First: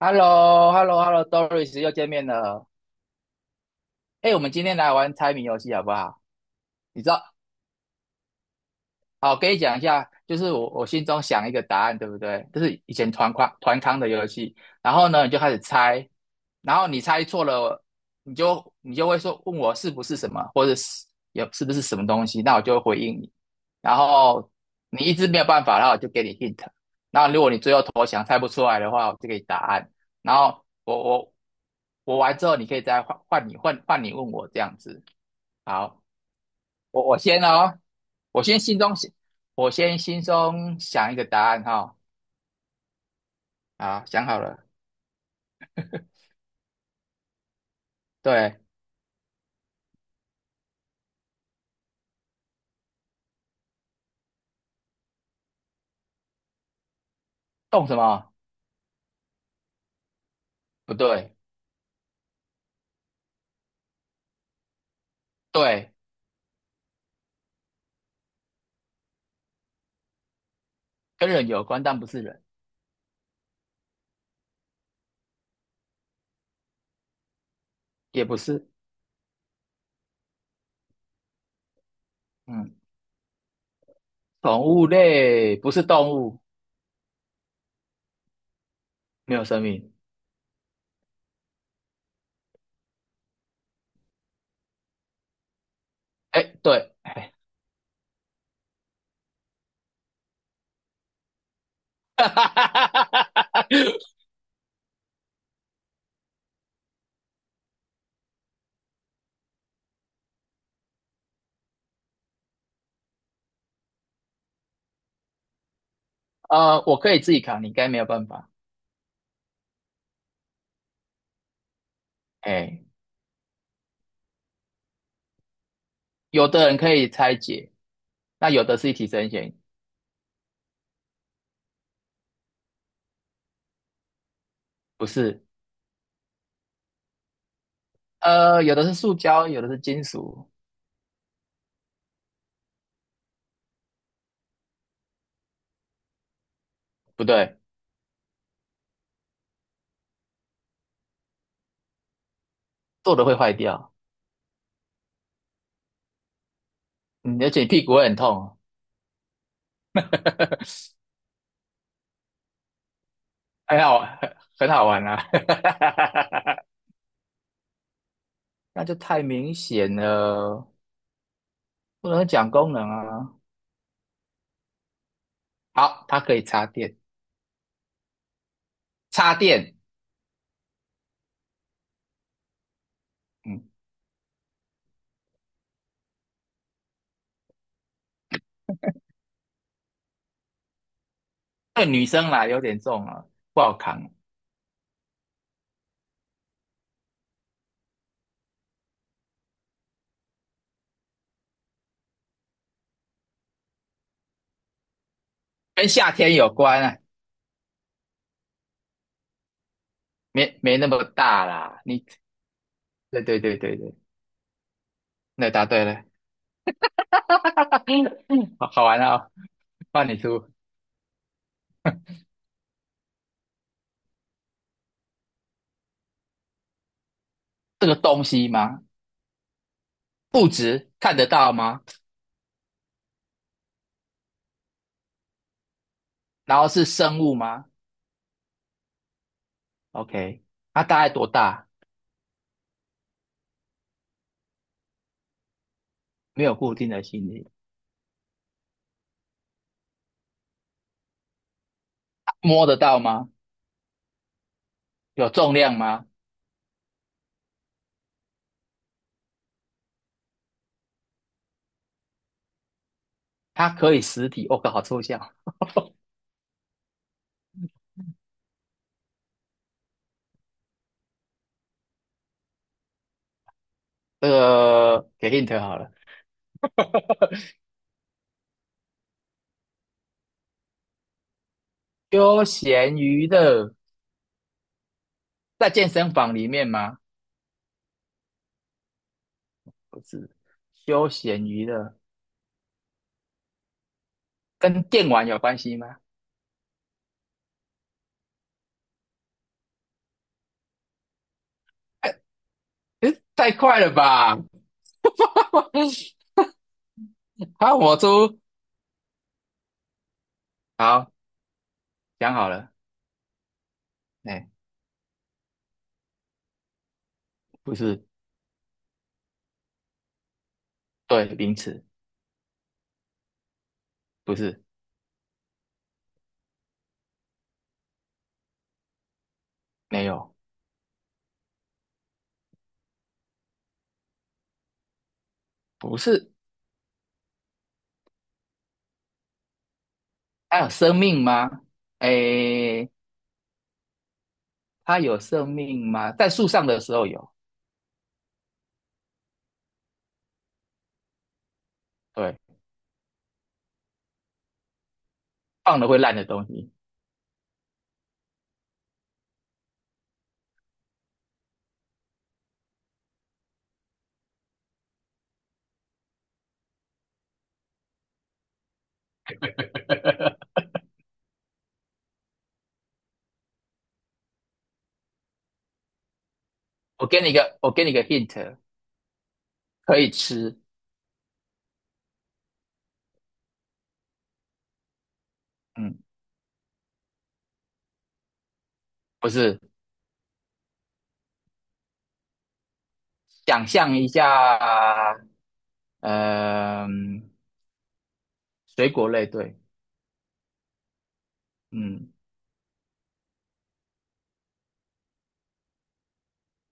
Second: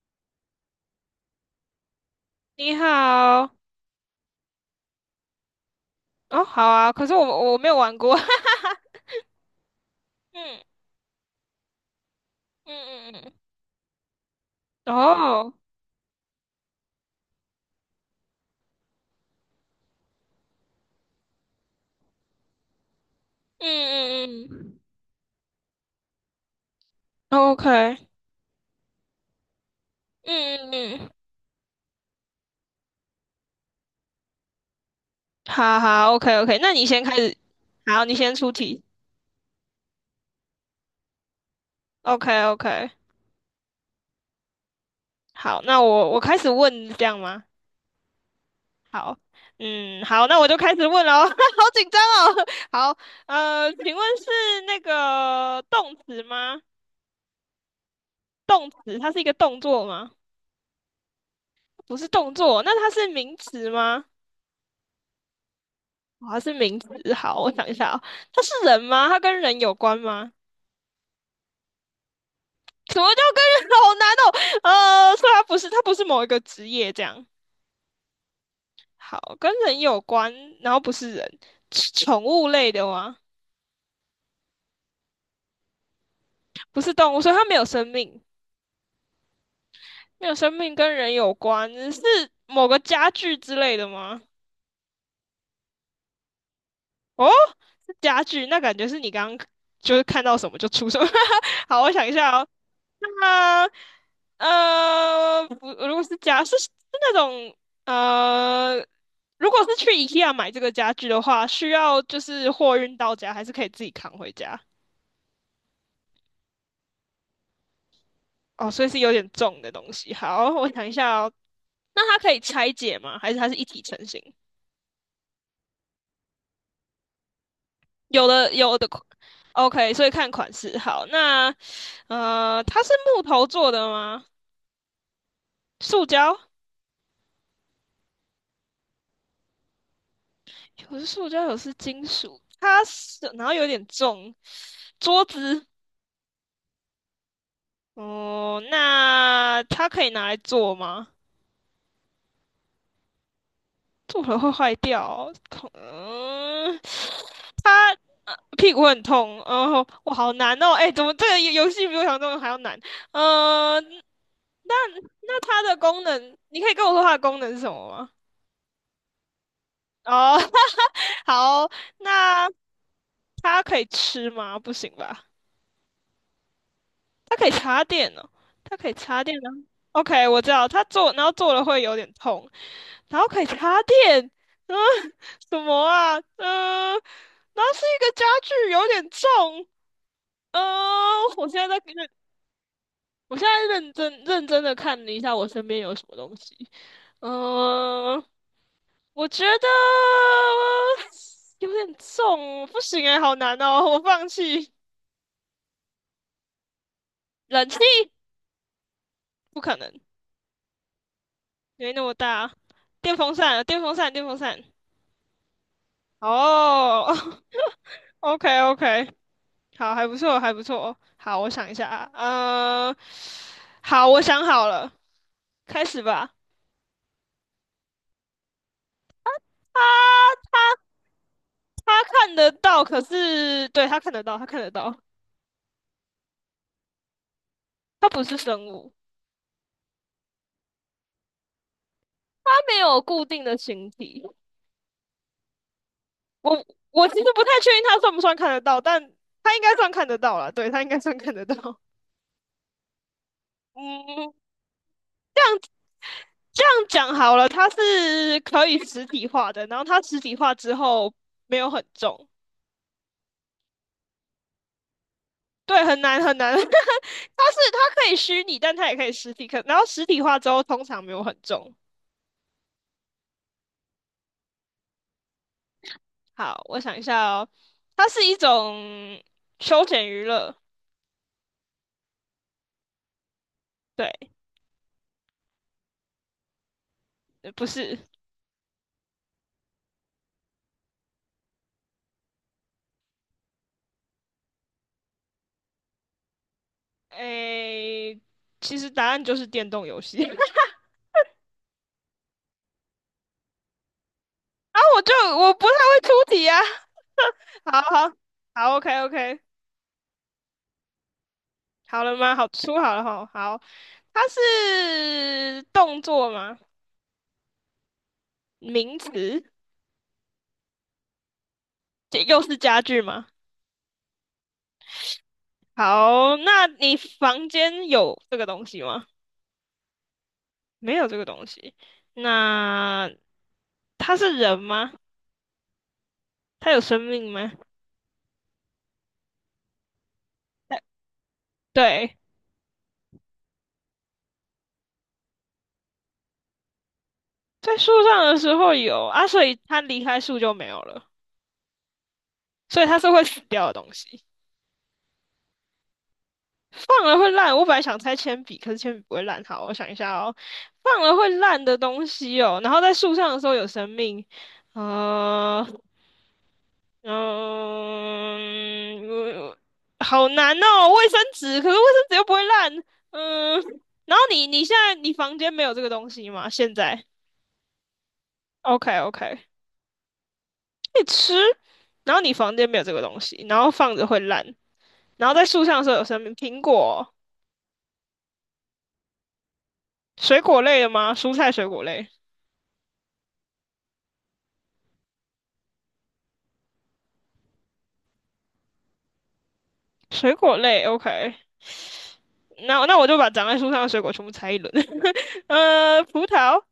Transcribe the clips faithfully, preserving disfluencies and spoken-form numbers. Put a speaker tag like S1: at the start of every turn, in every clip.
S1: h e l l o h e l l o h e l l o d o r i s 又见面了。
S2: 你好。
S1: 哎，我们今天来玩猜谜游戏好不好？
S2: 哦，好啊，
S1: 你
S2: 可
S1: 知
S2: 是
S1: 道，
S2: 我我没有玩过。
S1: 好，我跟你讲一下，就是我
S2: 嗯
S1: 我心中想一个答案，对不对？就是以前
S2: 嗯嗯
S1: 团康团康的游戏，
S2: 嗯。
S1: 然后呢，你就开
S2: 哦，
S1: 始猜，然后你猜错了，你就你就会说问我是不是什么，或者是有是不是什么东西，那我就会回应你，
S2: 嗯
S1: 然
S2: 嗯
S1: 后
S2: 嗯。
S1: 你一直没有办法，然后我就给你 hint，然后如果
S2: o
S1: 你最后
S2: k
S1: 投降猜不出来的话，我就给你答案，然后
S2: 嗯嗯
S1: 我
S2: 嗯嗯。
S1: 我我完之后，你可以再换换你换换你问我这样子，
S2: 好
S1: 好。
S2: 好，OK OK，那你先
S1: 我
S2: 开
S1: 我
S2: 始。
S1: 先哦，
S2: 好，你先
S1: 我
S2: 出
S1: 先心
S2: 题
S1: 中想，我先心中想一个答案哈、
S2: ，OK OK。
S1: 啊，想好了。
S2: 好，那我我开始问，这样吗？
S1: 对，
S2: 好。嗯，好，那我就开始问喽，好紧张哦，好，呃，请问是那个动词吗？
S1: 动什么？
S2: 动词，它是一个动作吗？
S1: 不对，
S2: 不是动作，那它是名词吗？
S1: 对，
S2: 它是名词。好，我想一下哦，它是人吗？它跟人有关吗？
S1: 跟人有关，但不是人，
S2: 什么叫跟人？好难哦。呃，所以它不是，它不是某一个职业这样。
S1: 也不是。
S2: 好，跟人有关，然后不是人，是宠物类
S1: 嗯，
S2: 的吗？
S1: 宠物类不是动物，
S2: 不是动物，所以它没有生命。
S1: 没有生命。
S2: 没有生命，跟人有关，是某个家具之类的吗？
S1: 哎，对，
S2: 哦，
S1: 哎，
S2: 是家具，那感觉是你刚刚就是看到什么就出什么。好，我想一下哦。那么，呃，不，如果是家是是那种呃，如果是去 IKEA 买这个家具的话，需要就是货运到家，还是可以自己扛回家？
S1: 呃，我可以自己扛，你应该没有办法。
S2: 哦，所以是有点重的东西。好，我想一下哦，那它可以拆
S1: 哎，
S2: 解吗？还是它是一体成型？
S1: 有的人可以拆解，
S2: 有
S1: 那
S2: 的
S1: 有
S2: 有
S1: 的
S2: 的
S1: 是一体成型，
S2: o k 所以看款式。好，那呃，它是木头做的吗？
S1: 不是。
S2: 塑胶。
S1: 呃，有的是塑胶，有的是金属，
S2: 有是塑胶，有是金属。它是，然后有点重，桌子。
S1: 不对，
S2: 哦，那它可以拿来做吗？
S1: 做的会坏掉。
S2: 做了会坏掉哦，痛。嗯，
S1: 嗯，而且你屁股会很痛哦，
S2: 屁股很痛，然后我好难哦，哎，怎么这个游游戏比我想象中的还要难？嗯。
S1: 很好，很
S2: 那
S1: 好玩啊，
S2: 那它的功能，你可以跟我说它的功能是什么吗？
S1: 那就太明显
S2: 哦，
S1: 了，
S2: 好，
S1: 不能
S2: 那
S1: 讲功能啊。
S2: 它可以吃吗？不行吧？
S1: 好，它可以插电，
S2: 它可以插电哦，它可以插
S1: 插
S2: 电哦。
S1: 电，
S2: OK，我知道，它坐，然后坐了会有点痛，然后可以
S1: 嗯，
S2: 插电。嗯，什么啊？嗯。然后是一个家具，有点重。嗯。我现在在
S1: 对女
S2: 认，
S1: 生啦有点重啊，
S2: 我现
S1: 不
S2: 在
S1: 好
S2: 认
S1: 扛，
S2: 真认真的看了一下我身边有什么东西。嗯。我觉得有点重，不行哎，好难哦，我放弃。
S1: 跟夏天有关啊，
S2: 冷气不可能，
S1: 没没那么大啦。
S2: 没那
S1: 你，
S2: 么大。电
S1: 对
S2: 风
S1: 对
S2: 扇
S1: 对
S2: 啊，
S1: 对
S2: 电风
S1: 对，
S2: 扇，电风扇。
S1: 那答对了，
S2: 哦， o k
S1: 好
S2: o
S1: 好玩
S2: k
S1: 啊、哦，
S2: 好，还
S1: 换
S2: 不
S1: 你
S2: 错，
S1: 出
S2: 还不错。好，我想一下啊，呃，好，我想好了，开始吧。
S1: 这个东西吗？
S2: 他
S1: 物
S2: 他
S1: 质看得到吗？
S2: 他看得到，可是对他看得到，他看得到。
S1: 然后是生物吗
S2: 他不是生物。
S1: ？OK，它大概多大？
S2: 他没有固定的形体。
S1: 没
S2: 我
S1: 有固定的
S2: 我其实
S1: 心
S2: 不
S1: 理，
S2: 太确定他算不算看得到，但他应该算看得到了，对，他应该算看得到。
S1: 摸得到吗？
S2: 嗯，
S1: 有重量吗？
S2: 这样讲好了，它是可以实体化的，然后它实体化之后没有很重。
S1: 它可以实体，我靠，好抽象。
S2: 对，很难很难。它是它可以虚拟，但它也可以实体。可然后实体化之后，通常没有很重。
S1: 这个给 hint 好了，
S2: 好，我想一下哦，它是一种休闲娱乐。
S1: 休闲娱乐
S2: 对。
S1: 在健身房里面吗？
S2: 呃不是。
S1: 不是，休闲娱乐跟电玩有关系吗？
S2: 诶，其实答案就是电动游戏。然
S1: 哎，诶太快了吧！
S2: 后我就我不太会出题啊。
S1: 好，
S2: 好
S1: 我
S2: 好
S1: 出，
S2: 好，OK OK，
S1: 好，
S2: 好了
S1: 讲
S2: 吗？好，
S1: 好了，
S2: 出好了哈。好，它
S1: 哎，欸
S2: 是动作吗？
S1: 不是，
S2: 名词？
S1: 对，名词，
S2: 这又是家具吗？
S1: 不是，
S2: 好，那你房间有这个东西吗？
S1: 没有，
S2: 没有这个东西。那它是人吗？
S1: 不是，
S2: 它有生命吗？
S1: 它有
S2: 它
S1: 生命吗？哎，
S2: 对，
S1: 欸它有生命吗？在树上的时候有，
S2: 在树上的时候有啊，所以它离开树就没有了，
S1: 对。
S2: 所以它是会死掉的东西。
S1: 放了会烂的东西。
S2: 放了会烂，我本来想猜铅笔，可是铅笔不会烂。好，我想一下哦，放了会烂的东西哦，然后在树上的时候有生命，呃，嗯，我好难哦，卫生纸，可是卫生纸又不会烂。嗯，然后你你现在你房间没有这个东西吗？现在
S1: 我给你一个，我给你一个 hint，
S2: ？OK OK，
S1: 可以吃。
S2: 你吃，然后你房间没有这个东西，然后放着会烂，然后在树上的时候
S1: 嗯，
S2: 有生命，苹果、
S1: 不是，
S2: 水果类的吗？蔬菜、水果类。
S1: 想象一下，嗯、水果类，对，
S2: 水果类，OK。
S1: 嗯，
S2: 那那我就把长在树上的水果全部拆一轮，呃，葡萄、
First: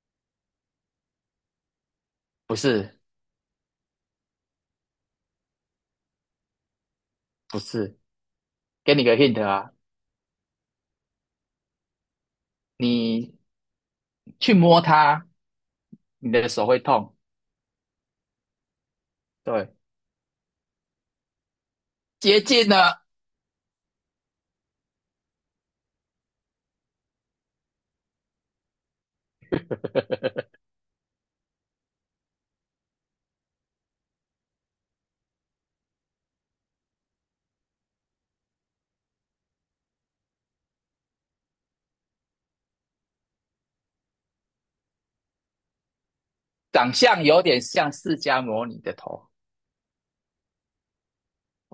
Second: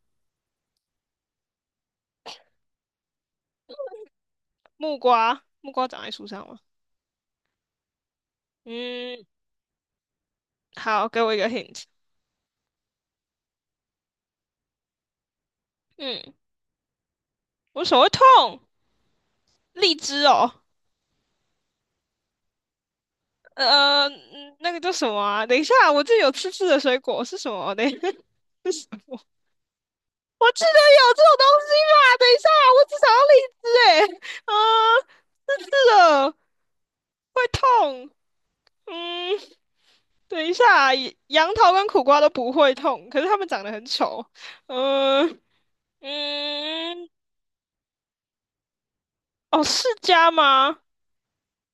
S1: 不是，
S2: 木瓜，木瓜长在树上吗？
S1: 不是，给你个
S2: 嗯，
S1: hint 啊，
S2: 好，给我一个 hint。
S1: 你去摸它，你
S2: 嗯。
S1: 的手会痛。
S2: 我手会痛。
S1: 对，
S2: 荔枝哦，
S1: 接近呢，
S2: 呃，嗯那个叫什么啊？等一下，我这有刺刺的水果是什么？等一下，是什么？我记得有这种东西吧？等一下，我只想要荔枝哎，啊，刺刺的会痛。嗯。等一下，杨桃跟苦瓜都不会痛，可是它们长得很丑。嗯。
S1: 长
S2: 嗯。
S1: 相有点像释迦摩尼的头。
S2: 哦，释迦吗？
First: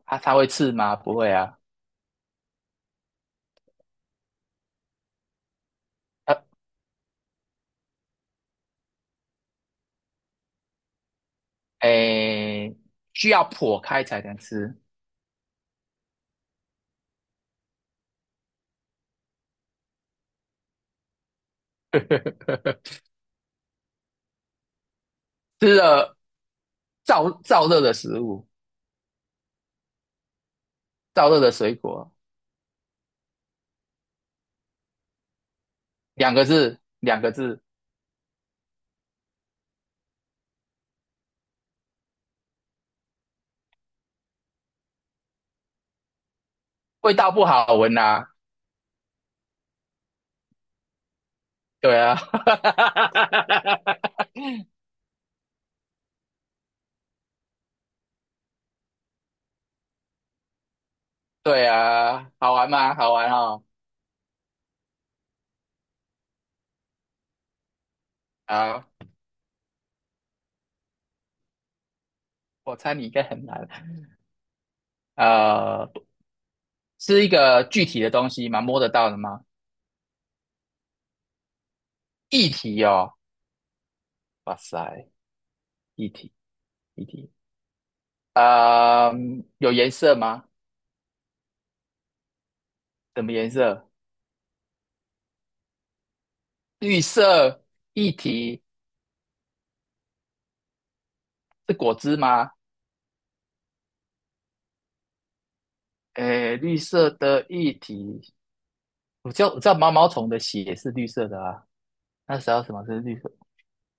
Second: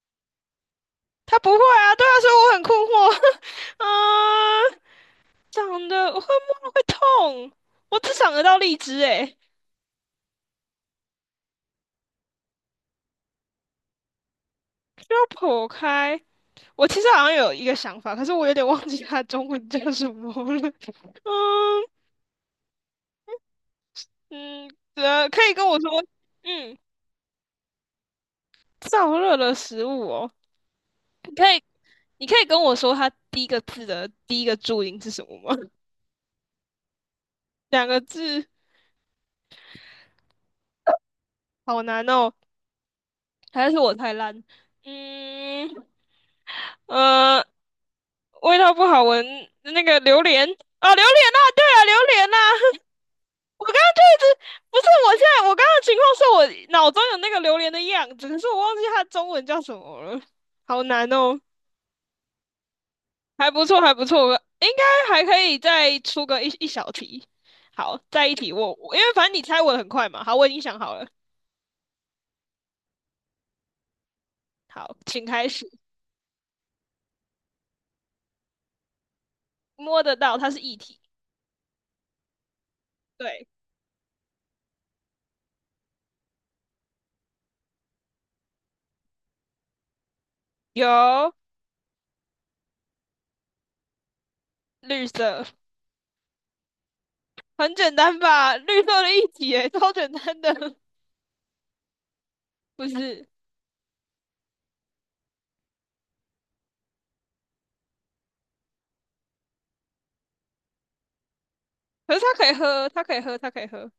S1: 它它会刺吗？不会
S2: 它不会
S1: 啊。
S2: 啊，对啊，所以我很困惑。嗯。长得我会
S1: 呃，
S2: 摸会痛，我只想得到荔枝诶。
S1: 诶，需要剖开才能吃，
S2: 需要剖开。我其实好像有一个想法，可是我有点忘记它的中文叫什么了。嗯。嗯，呃，可以跟
S1: 吃
S2: 我说。
S1: 了
S2: 嗯，
S1: 燥燥热的食物。
S2: 燥热的食物哦，
S1: 燥
S2: 你
S1: 热
S2: 可
S1: 的
S2: 以，
S1: 水果，
S2: 你可以跟我说它第一个字的第一个注音是什么吗？
S1: 两个字，两个字，
S2: 两个字，好难哦，还是我太烂？嗯，
S1: 味道
S2: 呃，
S1: 不好闻呐、
S2: 味道不好闻，那个榴莲啊，榴莲啊，对啊，
S1: 对
S2: 榴
S1: 啊，
S2: 莲啊，我刚刚就 一直不是，我现在我刚刚的情况是我脑中有那个榴莲的样子，可是我忘记它中文叫什么了，好难哦。
S1: 对啊，好玩吗？好玩
S2: 还
S1: 哦。
S2: 不错，还不错，应该还可以再出个一一小题。好，再一题，我
S1: 好，
S2: 我因为反正你猜我的很快嘛，好，我已经想好了。
S1: 我猜你应该很难。
S2: 好，请开始。
S1: 呃，是一个具体的东西吗？摸得到的吗？
S2: 摸得到，它是液体。
S1: 液体哦，
S2: 对。
S1: 哇塞，液体，液体。呃，有颜色吗？
S2: 有。
S1: 什么颜色？
S2: 绿色。
S1: 绿色
S2: 很简
S1: 液
S2: 单吧？
S1: 体
S2: 绿色的液体耶，超简单的。
S1: 是果汁吗？
S2: 不是？
S1: 诶，绿色的液体我知道我知道毛毛虫的血是绿色的啊，
S2: 可是它
S1: 那
S2: 可
S1: 时
S2: 以
S1: 候什么
S2: 喝，
S1: 是
S2: 它可
S1: 绿
S2: 以
S1: 色？
S2: 喝，它可以喝。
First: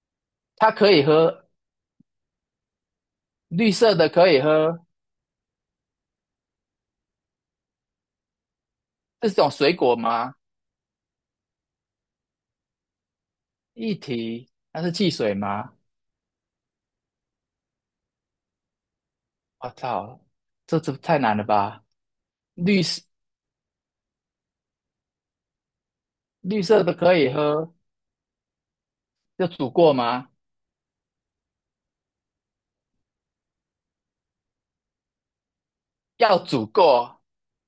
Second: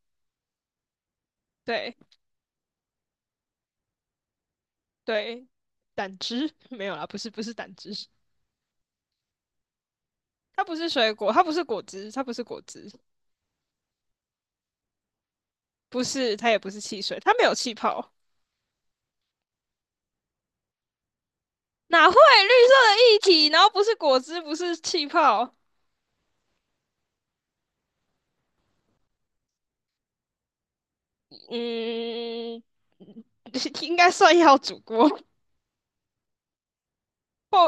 S1: 它可以喝
S2: 对
S1: 绿色的，可以喝，
S2: 对。胆汁， 没有啦，不是不是胆汁。
S1: 这是种水果吗？
S2: 它不是水果，它不是果汁，它不是果汁。
S1: 液体，那是汽水吗？
S2: 不是，它也不是汽水，它没有气泡。
S1: 我操，这这太难了吧！
S2: 哪会绿色
S1: 绿色
S2: 的液体，然后不是果汁，不是气泡？
S1: 绿色的可以喝，要煮过吗？
S2: 嗯，应该算要煮过，不，
S1: 要煮过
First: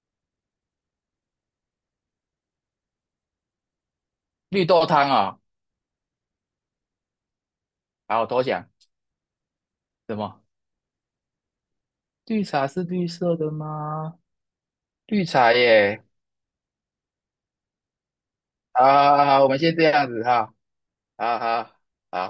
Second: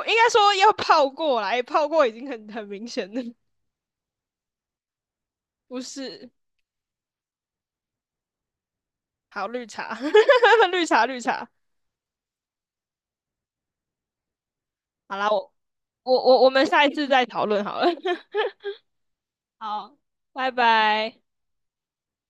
S2: 应该说要泡过来，欸泡过已经很很明显了。
S1: 绿豆汤哦。
S2: 不是。
S1: 好，我投降。
S2: 好，绿茶，
S1: 什么？
S2: 绿茶，绿茶。
S1: 绿茶是绿色的吗？
S2: 好
S1: 绿
S2: 啦，我
S1: 茶耶！
S2: 我我我们下一次再讨论好了。
S1: 好好好，我们先这
S2: 好，
S1: 样子
S2: 拜
S1: 哈，
S2: 拜。
S1: 好好好。